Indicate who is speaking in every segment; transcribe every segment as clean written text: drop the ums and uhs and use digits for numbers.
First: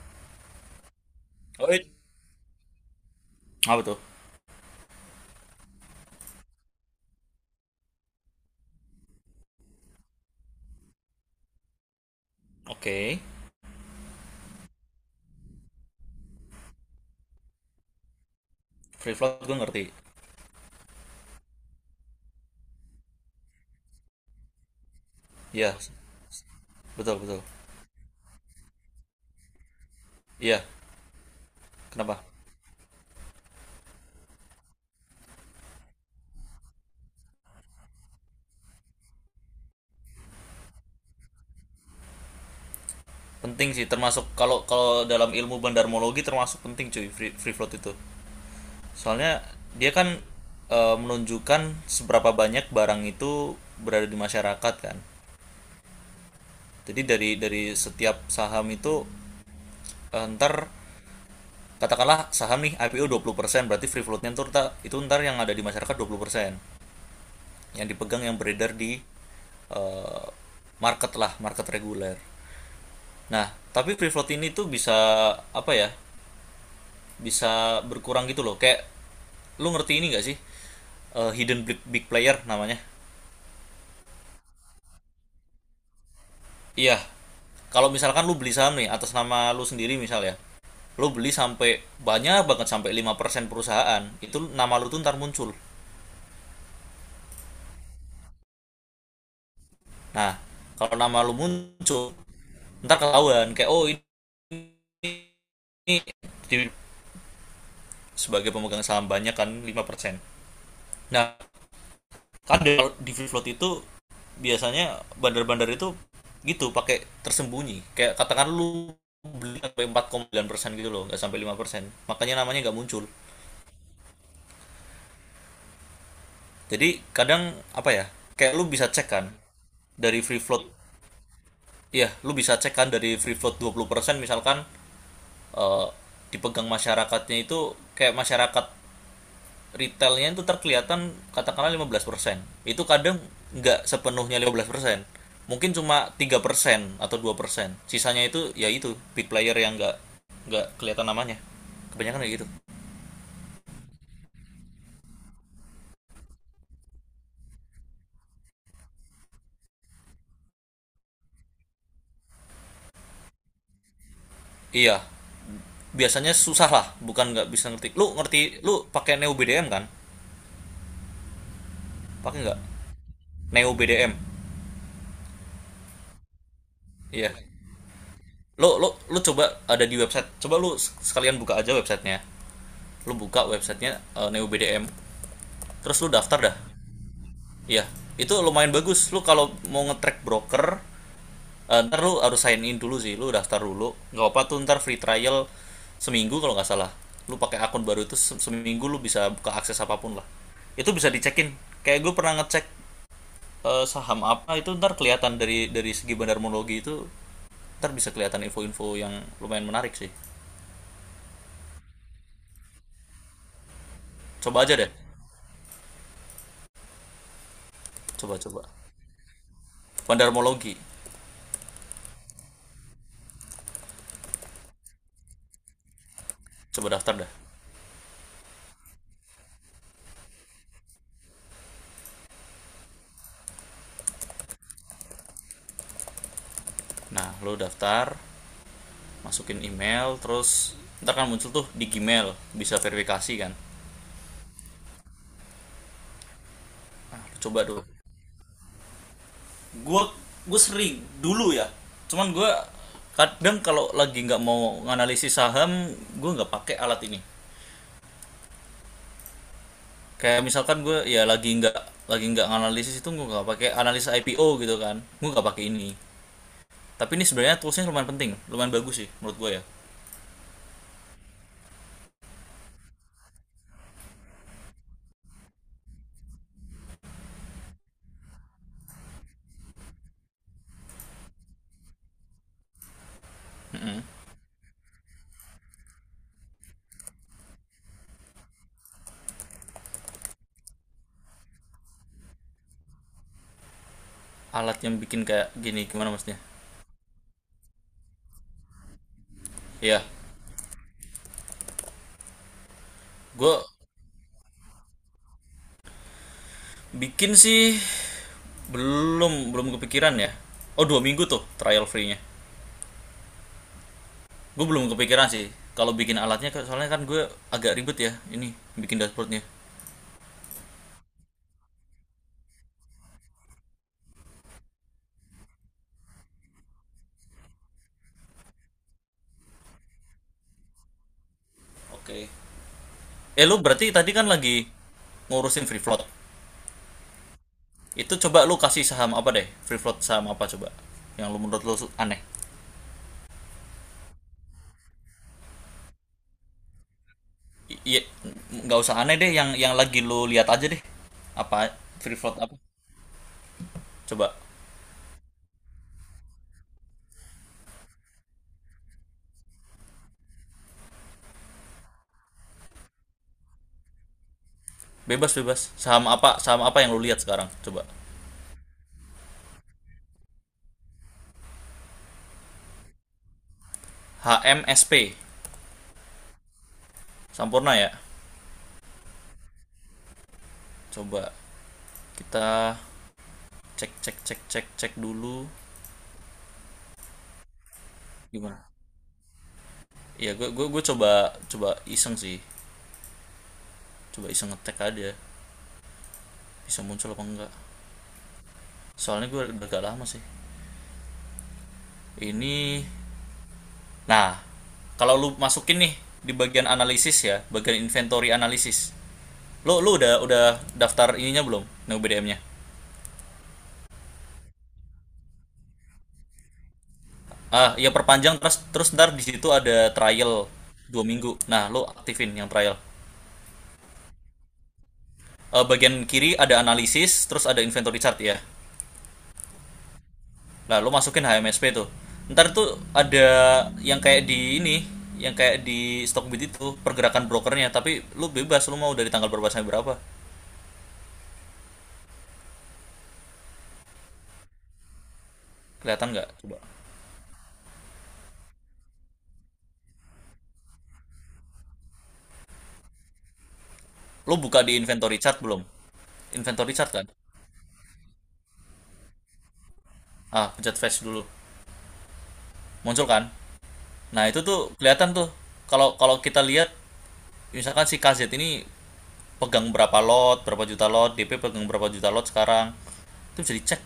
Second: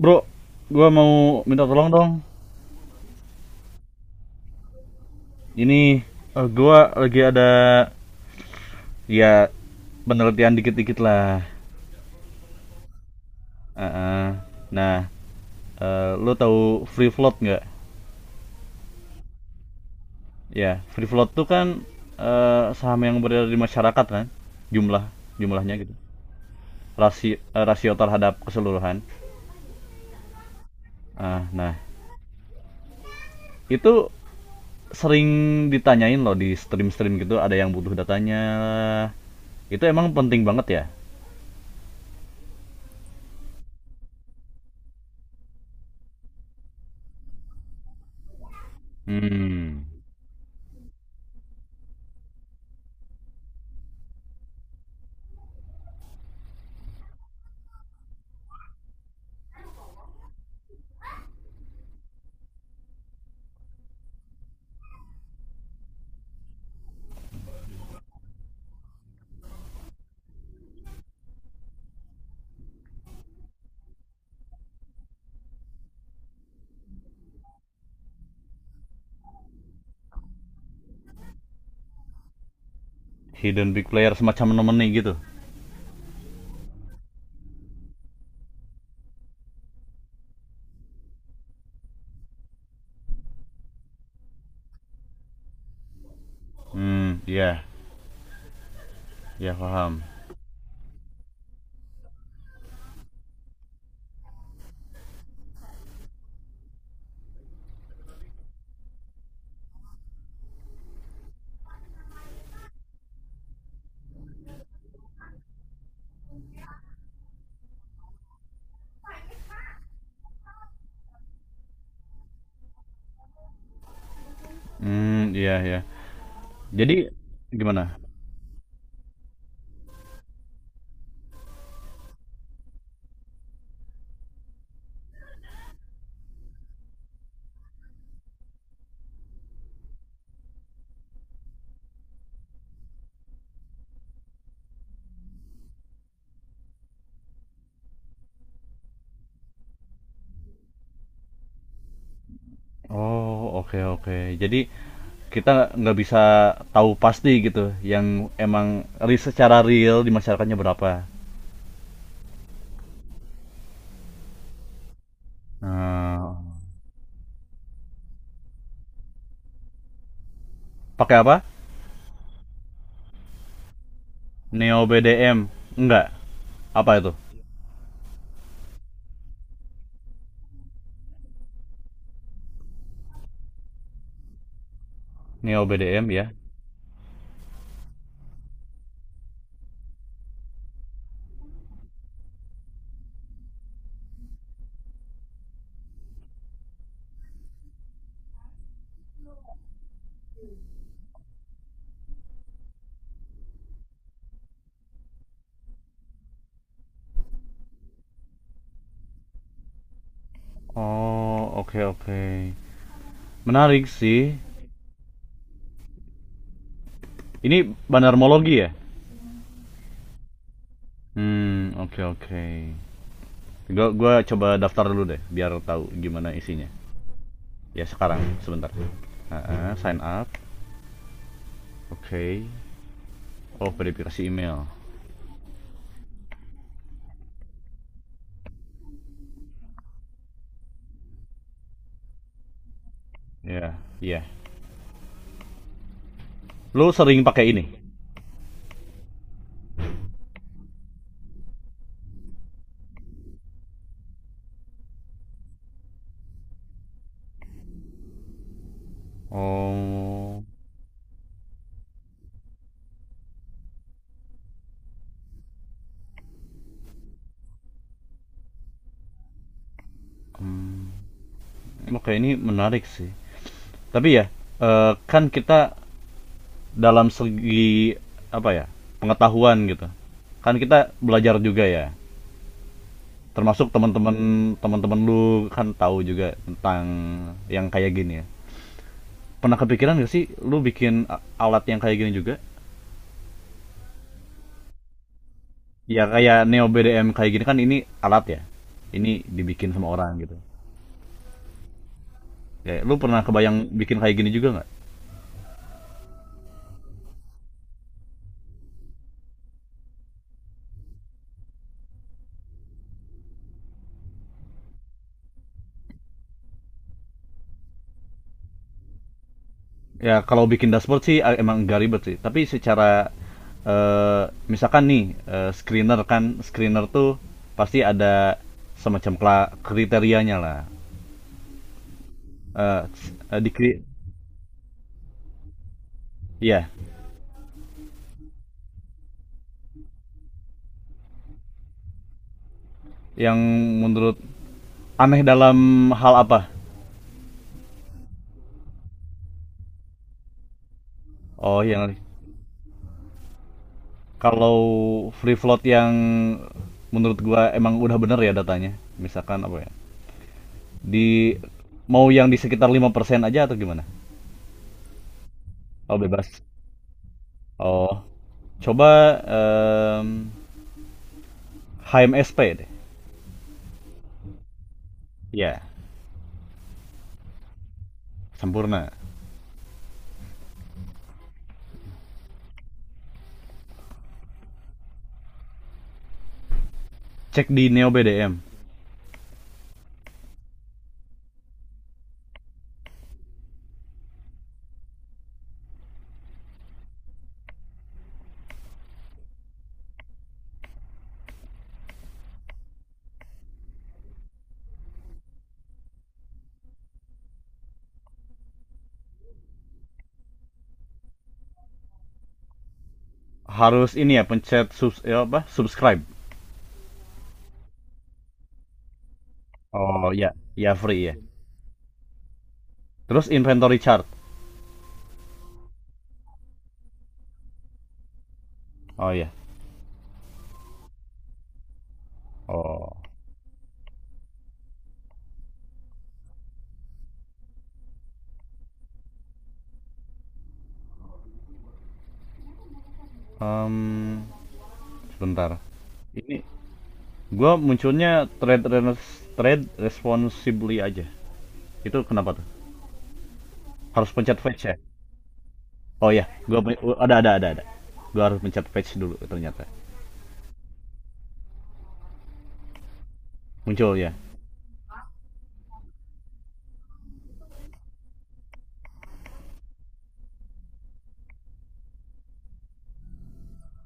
Speaker 1: Bro, gua mau minta
Speaker 2: Oh,
Speaker 1: tolong dong.
Speaker 2: apa tuh?
Speaker 1: Ini gua lagi ada ya penelitian dikit-dikit lah.
Speaker 2: Oke. Okay.
Speaker 1: Heeh. Nah, lu tahu free float nggak?
Speaker 2: Free float gue ngerti.
Speaker 1: Ya, free float tuh kan saham yang beredar di masyarakat kan, jumlah jumlahnya
Speaker 2: Iya,
Speaker 1: gitu.
Speaker 2: betul
Speaker 1: Rasio
Speaker 2: betul.
Speaker 1: eh, rasio terhadap keseluruhan.
Speaker 2: Iya,
Speaker 1: Nah,
Speaker 2: kenapa?
Speaker 1: itu sering ditanyain loh di stream-stream gitu, ada yang butuh datanya. Itu emang penting banget ya?
Speaker 2: Penting sih, termasuk kalau kalau dalam ilmu bandarmologi termasuk penting, cuy. Free float itu. Soalnya
Speaker 1: Hmm.
Speaker 2: dia kan, menunjukkan seberapa banyak barang itu berada di masyarakat kan. Jadi dari setiap saham itu, ntar katakanlah saham nih IPO 20%, berarti free floatnya ntar itu ntar yang ada di masyarakat 20%. Yang dipegang, yang beredar di, eh, market lah, market reguler. Nah, tapi free float ini tuh bisa, apa ya, bisa berkurang gitu loh. Kayak, lu ngerti ini gak sih? Hidden big player namanya.
Speaker 1: Hidden big player semacam nomini gitu.
Speaker 2: Iya, kalau misalkan lu beli saham nih atas nama lu sendiri misal ya, lu beli sampai banyak banget sampai 5% perusahaan itu, nama lu tuh ntar muncul.
Speaker 1: Hmm, iya, ya paham.
Speaker 2: Nah, kalau nama lu muncul, ntar ketahuan kayak, oh, ini sebagai pemegang saham banyak kan, 5%. Nah, kan free float itu biasanya bandar-bandar itu gitu pakai tersembunyi, kayak katakan lu beli sampai 4,9% gitu loh, nggak sampai 5%, makanya namanya nggak muncul.
Speaker 1: Hmm, iya ya. Jadi
Speaker 2: Jadi kadang, apa
Speaker 1: gimana?
Speaker 2: ya, kayak lu bisa cek kan dari free float, iya lu bisa cek kan dari free float 20% misalkan, eh, dipegang masyarakatnya itu. Kayak masyarakat retailnya itu terkelihatan katakanlah 15%. Itu kadang nggak sepenuhnya 15%. Mungkin cuma 3% atau 2%. Sisanya itu ya itu big player yang nggak kelihatan namanya. Kebanyakan kayak gitu.
Speaker 1: Oh, oke oke. Jadi kita nggak bisa tahu pasti gitu yang emang secara real di masyarakatnya berapa.
Speaker 2: Iya. Biasanya
Speaker 1: Hmm,
Speaker 2: susah lah, bukan nggak bisa ngerti. Lu ngerti, lu pakai Neo BDM kan?
Speaker 1: pakai apa?
Speaker 2: Pakai nggak? Neo BDM.
Speaker 1: Neo BDM. Enggak. Apa itu?
Speaker 2: Iya. Lu lu lu coba, ada di website. Coba lu sekalian buka aja websitenya. Lu buka websitenya, Neo BDM.
Speaker 1: Neo
Speaker 2: Terus lu
Speaker 1: BDM ya.
Speaker 2: daftar dah. Iya, itu lumayan bagus. Lu kalau mau nge-track broker, ntar lu harus sign in dulu sih. Lu daftar dulu. Nggak, apa tuh, ntar free trial seminggu kalau nggak salah. Lu pakai akun baru itu, seminggu lu bisa buka akses apapun lah. Itu bisa dicekin. Kayak gue pernah ngecek, saham apa itu, ntar kelihatan dari segi bandarmologi itu ntar bisa kelihatan info-info yang lumayan menarik sih.
Speaker 1: Oh, oke oke. Menarik sih.
Speaker 2: Coba aja deh.
Speaker 1: Ini
Speaker 2: Coba
Speaker 1: banarmologi
Speaker 2: coba.
Speaker 1: ya?
Speaker 2: Bandarmologi.
Speaker 1: Hmm, oke oke. Gua coba daftar dulu deh biar tahu gimana isinya.
Speaker 2: Coba daftar dah.
Speaker 1: Ya sekarang sebentar. Sign up. Oke. Okay. Oh, verifikasi email.
Speaker 2: Nah, lu daftar, masukin email, terus ntar kan muncul tuh di Gmail, bisa verifikasi
Speaker 1: Ya,
Speaker 2: kan.
Speaker 1: yeah. Iya. Yeah. Lo sering
Speaker 2: Nah,
Speaker 1: pakai
Speaker 2: coba
Speaker 1: ini?
Speaker 2: dulu. Gue gue sering dulu ya, cuman gue kadang kalau lagi nggak mau nganalisis saham gue nggak pakai alat ini. Kayak
Speaker 1: Oh.
Speaker 2: misalkan gue ya lagi nggak nganalisis itu, gue nggak pakai analisa IPO gitu kan, gue nggak pakai ini. Tapi ini sebenarnya toolsnya lumayan penting, lumayan bagus sih, menurut gue ya.
Speaker 1: Oke, ini menarik sih. Tapi ya, kan kita dalam segi apa ya? Pengetahuan gitu. Kan kita belajar juga ya. Termasuk teman-teman lu kan tahu juga tentang yang kayak gini ya. Pernah kepikiran gak sih lu bikin alat yang kayak gini juga?
Speaker 2: Alat yang bikin kayak gini
Speaker 1: Ya
Speaker 2: gimana
Speaker 1: kayak
Speaker 2: maksudnya?
Speaker 1: Neo BDM kayak gini kan ini alat ya. Ini dibikin sama
Speaker 2: Ya
Speaker 1: orang gitu. Ya, lu pernah
Speaker 2: gue
Speaker 1: kebayang bikin kayak gini juga nggak?
Speaker 2: bikin sih, belum belum kepikiran ya. Oh, 2 minggu tuh trial free-nya. Gue belum kepikiran sih kalau bikin alatnya, soalnya kan gue agak ribet ya ini bikin dashboardnya.
Speaker 1: Ya kalau bikin dashboard sih emang nggak ribet sih. Tapi secara eh, misalkan nih screener kan screener tuh pasti ada semacam kriterianya lah.
Speaker 2: Oke. Okay.
Speaker 1: Eh, eh, di
Speaker 2: Lu
Speaker 1: kri-
Speaker 2: berarti tadi kan lagi ngurusin free float
Speaker 1: iya,
Speaker 2: itu, coba lu kasih saham apa deh, free float saham apa coba, yang lu, menurut lu, aneh.
Speaker 1: yang menurut aneh dalam hal apa?
Speaker 2: Iya, nggak usah aneh deh, yang lagi lu lihat aja deh, apa
Speaker 1: Oh, yang
Speaker 2: free float apa coba.
Speaker 1: kalau free float yang menurut gua emang udah bener ya datanya, misalkan apa ya, di mau yang di sekitar 5% aja atau gimana.
Speaker 2: Bebas bebas,
Speaker 1: Oh,
Speaker 2: saham
Speaker 1: bebas.
Speaker 2: apa, saham apa yang lu lihat sekarang, coba.
Speaker 1: Oh, coba em, HMSP deh
Speaker 2: H M S P.
Speaker 1: ya.
Speaker 2: Sampurna ya.
Speaker 1: Sempurna.
Speaker 2: Coba kita cek cek cek cek cek dulu
Speaker 1: Cek di Neo BDM.
Speaker 2: gimana. Ya gue coba coba iseng sih. Coba iseng ngetek aja bisa muncul apa enggak. Soalnya gue udah agak lama sih ini. Nah, kalau lu masukin nih di bagian analisis ya, bagian inventory analisis, lu lu udah daftar ininya belum, BDM-nya?
Speaker 1: Harus ini ya, pencet subs ya apa subscribe.
Speaker 2: Ah ya, perpanjang. Terus terus ntar di situ ada
Speaker 1: Oh ya,
Speaker 2: trial
Speaker 1: ya free
Speaker 2: dua
Speaker 1: ya.
Speaker 2: minggu nah lu aktifin yang trial.
Speaker 1: Terus inventory chart.
Speaker 2: Bagian kiri ada analisis terus ada inventory chart ya.
Speaker 1: Oh ya.
Speaker 2: Nah, lu masukin HMSP tuh. Ntar tuh
Speaker 1: Oh.
Speaker 2: ada yang kayak di ini, yang kayak di Stockbit, itu pergerakan brokernya, tapi lu bebas, lu mau dari tanggal berapa sampai berapa.
Speaker 1: Em, Sebentar
Speaker 2: Kelihatan nggak?
Speaker 1: ini.
Speaker 2: Coba.
Speaker 1: Gua munculnya trade responsibly aja. Itu kenapa tuh? Harus
Speaker 2: Lu
Speaker 1: pencet
Speaker 2: buka
Speaker 1: fetch ya?
Speaker 2: di inventory chart belum?
Speaker 1: Oh ya, gua
Speaker 2: Inventory chart kan?
Speaker 1: ada ada. Gua harus pencet fetch dulu ternyata.
Speaker 2: Ah, pencet flash dulu. Muncul kan?
Speaker 1: Muncul ya.
Speaker 2: Nah, itu tuh kelihatan tuh. Kalau kalau kita lihat misalkan si KZ ini pegang berapa lot, berapa juta lot, DP pegang berapa juta lot sekarang. Itu bisa dicek.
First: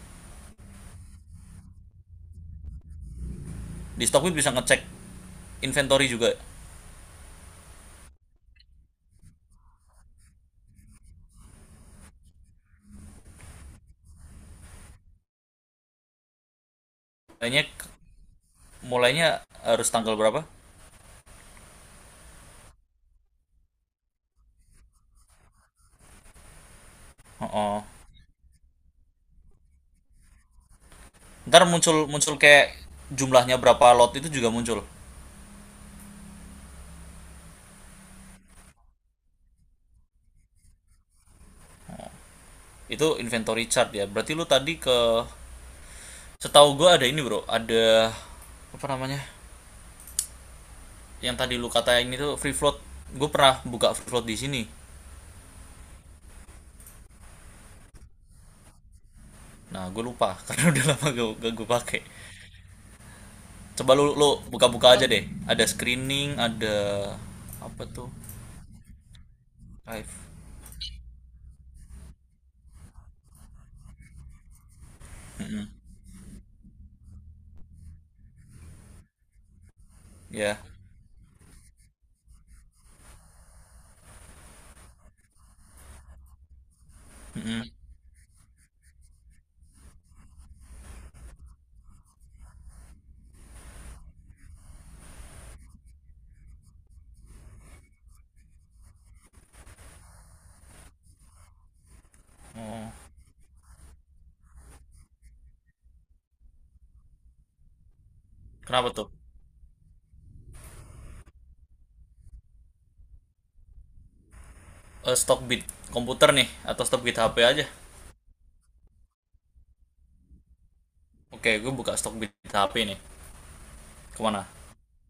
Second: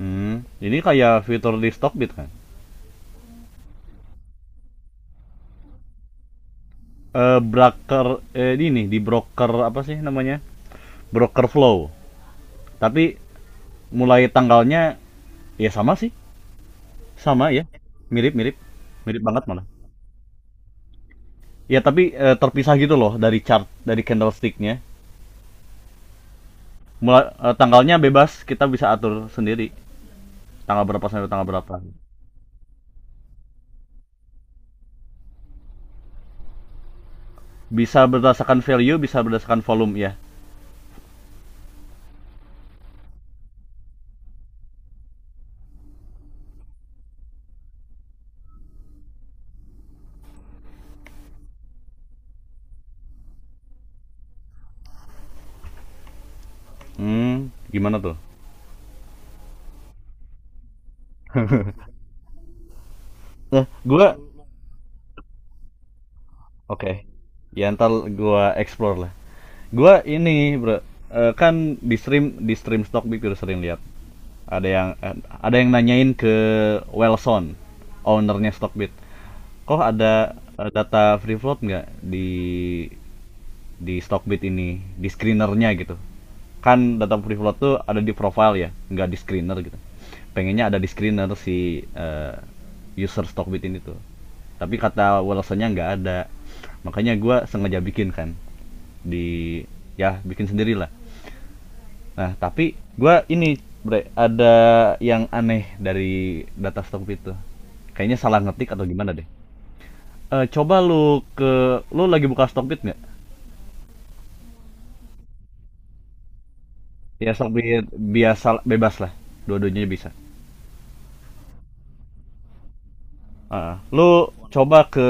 Speaker 1: Hmm, ini kayak fitur di Stockbit kan?
Speaker 2: Di Stockbit bisa ngecek inventory juga.
Speaker 1: Eh broker eh ini di broker apa sih namanya? Broker flow. Tapi mulai tanggalnya ya sama sih. Sama
Speaker 2: Kayaknya
Speaker 1: ya. Mirip-mirip. Mirip
Speaker 2: mulainya
Speaker 1: banget malah.
Speaker 2: harus tanggal berapa?
Speaker 1: Ya tapi terpisah gitu loh dari chart dari candlesticknya. Mulai
Speaker 2: Oh, oh.
Speaker 1: tanggalnya bebas, kita bisa atur sendiri tanggal berapa sampai tanggal
Speaker 2: Ntar
Speaker 1: berapa.
Speaker 2: muncul muncul kayak jumlahnya berapa lot itu juga muncul.
Speaker 1: Bisa berdasarkan value, bisa berdasarkan volume ya.
Speaker 2: Itu inventory chart ya. Berarti lu tadi ke, setahu gue ada ini bro, ada apa namanya? Yang tadi lu katain itu free float. Gue pernah buka free float di sini.
Speaker 1: Hmm, gimana tuh?
Speaker 2: Nah, gue lupa karena udah lama gak, gue pakai.
Speaker 1: Nah,
Speaker 2: Coba lu
Speaker 1: gua
Speaker 2: lu buka-buka aja deh. Ada screening, ada
Speaker 1: oke. Okay. Ya
Speaker 2: apa
Speaker 1: ntar
Speaker 2: tuh?
Speaker 1: gua explore lah. Gua
Speaker 2: Live.
Speaker 1: ini, Bro. Kan di stream stockbit udah sering lihat ada yang eh, ada yang nanyain ke Wellson, ownernya Stockbit, kok ada
Speaker 2: Ya. Yeah.
Speaker 1: data free float nggak di Stockbit ini, di screenernya gitu. Kan data free float tuh ada di profile ya, nggak di screener gitu. Pengennya ada di screener si user Stockbit ini tuh. Tapi kata wallace nggak ada. Makanya gue sengaja bikin kan di ya bikin sendiri lah. Nah, tapi
Speaker 2: Oh.
Speaker 1: gue ini Bre, ada yang aneh dari data Stockbit tuh. Kayaknya salah ngetik atau
Speaker 2: Kenapa tuh?
Speaker 1: gimana deh. Coba lu lagi buka Stockbit nggak?
Speaker 2: Stock komputer nih atau stockbit bid
Speaker 1: Ya
Speaker 2: HP aja?
Speaker 1: sabit biasa bebas lah. Dua-duanya bisa.
Speaker 2: Oke, gue buka stok BTHP nih.
Speaker 1: Lu
Speaker 2: Kemana?
Speaker 1: coba ke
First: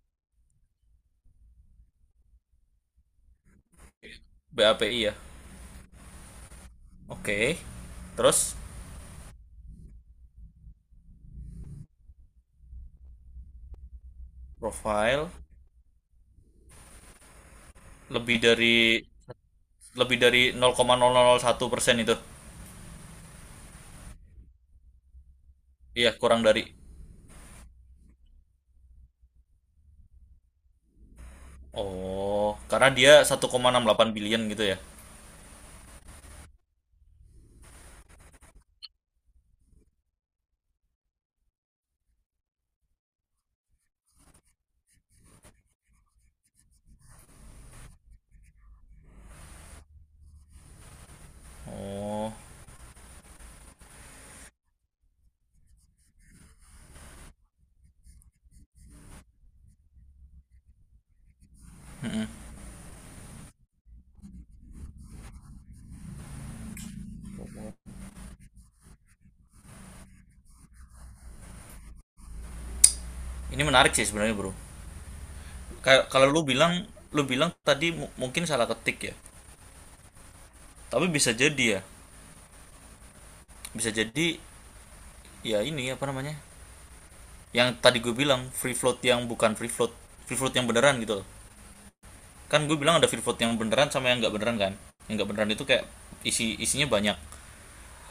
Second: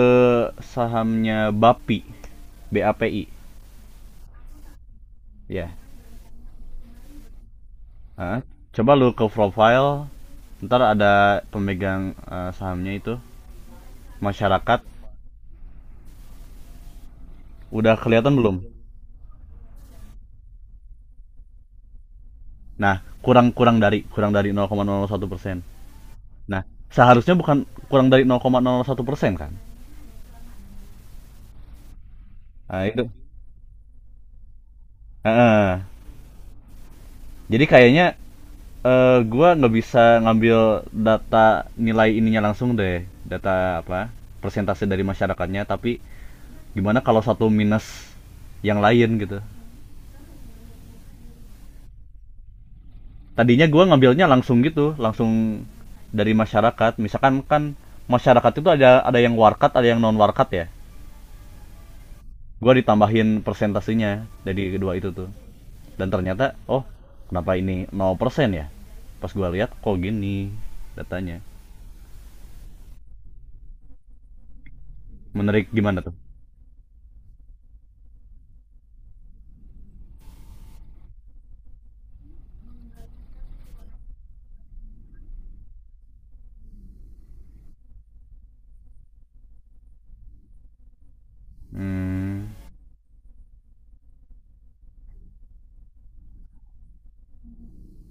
Speaker 1: sahamnya BAPI. BAPI.
Speaker 2: BAPI ya.
Speaker 1: Ya.
Speaker 2: Oke.
Speaker 1: Ah,
Speaker 2: Terus,
Speaker 1: coba lu ke profile. Ntar ada pemegang sahamnya itu masyarakat.
Speaker 2: profile,
Speaker 1: Udah kelihatan
Speaker 2: lebih
Speaker 1: belum?
Speaker 2: dari lebih dari 0,001% itu.
Speaker 1: Nah, kurang dari 0,01%.
Speaker 2: Iya, kurang
Speaker 1: Nah,
Speaker 2: dari.
Speaker 1: seharusnya bukan kurang dari 0,01% kan?
Speaker 2: Oh,
Speaker 1: Ah,
Speaker 2: karena
Speaker 1: itu.
Speaker 2: dia 1,68 billion gitu ya.
Speaker 1: Ah, ah. Jadi kayaknya gua nggak bisa ngambil data nilai ininya langsung deh, data apa, persentase dari masyarakatnya. Tapi gimana kalau satu minus yang lain gitu.
Speaker 2: Oh,
Speaker 1: Tadinya gua ngambilnya langsung gitu, langsung dari masyarakat. Misalkan kan masyarakat itu ada yang warkat, ada yang non warkat ya, gua ditambahin persentasenya dari kedua itu tuh. Dan ternyata oh, kenapa ini 0% ya pas gua lihat. Kok gini datanya.
Speaker 2: ini menarik sih sebenarnya, Bro.
Speaker 1: Menarik gimana
Speaker 2: Kayak
Speaker 1: tuh?
Speaker 2: kalau lu bilang tadi mungkin salah ketik ya. Tapi bisa jadi ya. Bisa jadi ya ini, apa namanya? Yang tadi gue bilang, free float yang bukan free float, free float yang beneran gitu loh.
Speaker 1: Hmm.
Speaker 2: Kan gue bilang ada Freeport yang beneran sama yang nggak beneran kan. Yang nggak beneran itu kayak isinya banyak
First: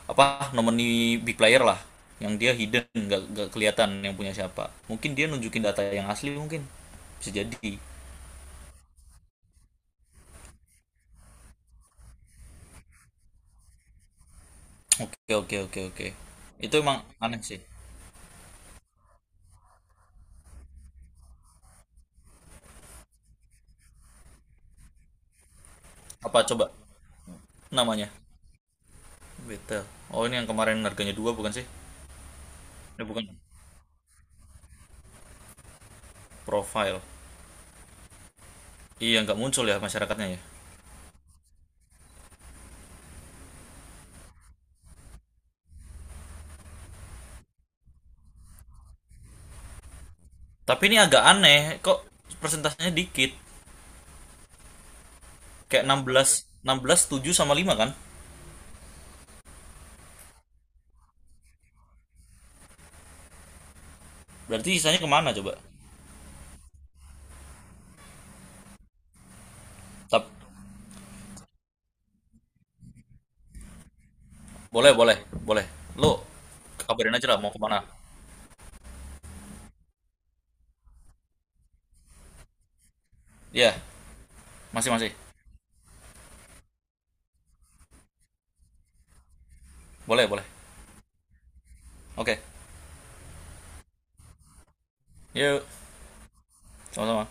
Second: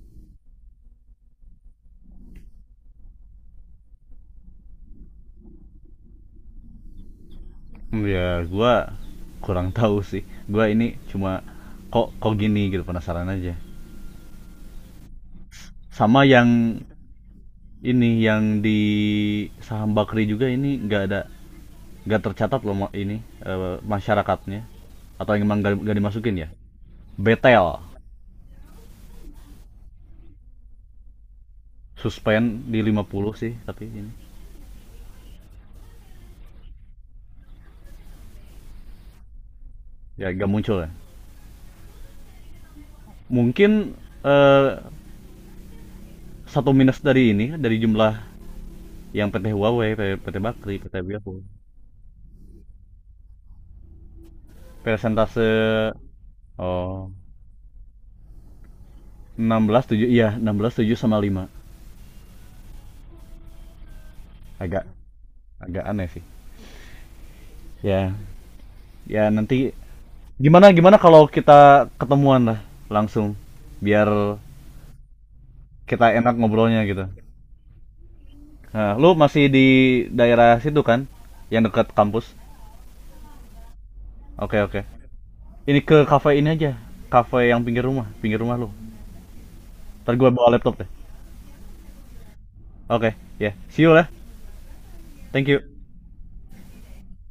Speaker 2: apa, nomini, big player lah, yang dia hidden, nggak kelihatan yang punya siapa. Mungkin dia nunjukin data yang asli, mungkin. Bisa jadi.
Speaker 1: Ya, gua kurang tahu sih. Gua ini cuma kok kok gini gitu, penasaran aja.
Speaker 2: Oke, oke, oke, oke.
Speaker 1: Sama
Speaker 2: Itu
Speaker 1: yang
Speaker 2: emang aneh sih.
Speaker 1: ini yang di saham bakri juga ini nggak ada, nggak tercatat loh ini masyarakatnya, atau yang emang nggak
Speaker 2: Apa
Speaker 1: dimasukin ya.
Speaker 2: coba
Speaker 1: Betel
Speaker 2: namanya? Betel. Oh, ini yang kemarin harganya dua bukan sih?
Speaker 1: suspend di lima
Speaker 2: Ini bukan.
Speaker 1: puluh sih tapi ini
Speaker 2: Profile. Iya nggak muncul ya masyarakatnya
Speaker 1: ya
Speaker 2: ya.
Speaker 1: nggak muncul ya. Mungkin eh, satu minus dari ini, dari jumlah yang PT Huawei, PT Bakri,
Speaker 2: Tapi
Speaker 1: PT
Speaker 2: ini agak
Speaker 1: Biafo.
Speaker 2: aneh kok persentasenya dikit.
Speaker 1: Persentase
Speaker 2: Kayak 16, enam belas
Speaker 1: oh
Speaker 2: tujuh sama 5 kan.
Speaker 1: 16 7, iya, 16,7 sama 5.
Speaker 2: Berarti
Speaker 1: Agak
Speaker 2: sisanya kemana coba?
Speaker 1: agak aneh sih. Ya, ya nanti
Speaker 2: Tap.
Speaker 1: gimana gimana kalau kita ketemuan lah langsung biar
Speaker 2: Boleh, boleh, boleh.
Speaker 1: kita
Speaker 2: Lo
Speaker 1: enak ngobrolnya gitu.
Speaker 2: kabarin aja lah mau kemana.
Speaker 1: Nah, lu masih di daerah situ kan? Yang dekat kampus.
Speaker 2: Iya,
Speaker 1: Oke, oke.
Speaker 2: masih masih.
Speaker 1: Ini ke kafe ini aja. Kafe yang pinggir rumah lu. Ntar gue
Speaker 2: Boleh, boleh.
Speaker 1: bawa laptop deh.
Speaker 2: Oke.
Speaker 1: Oke, ya. See you lah. Thank you.
Speaker 2: Yuk, sama-sama.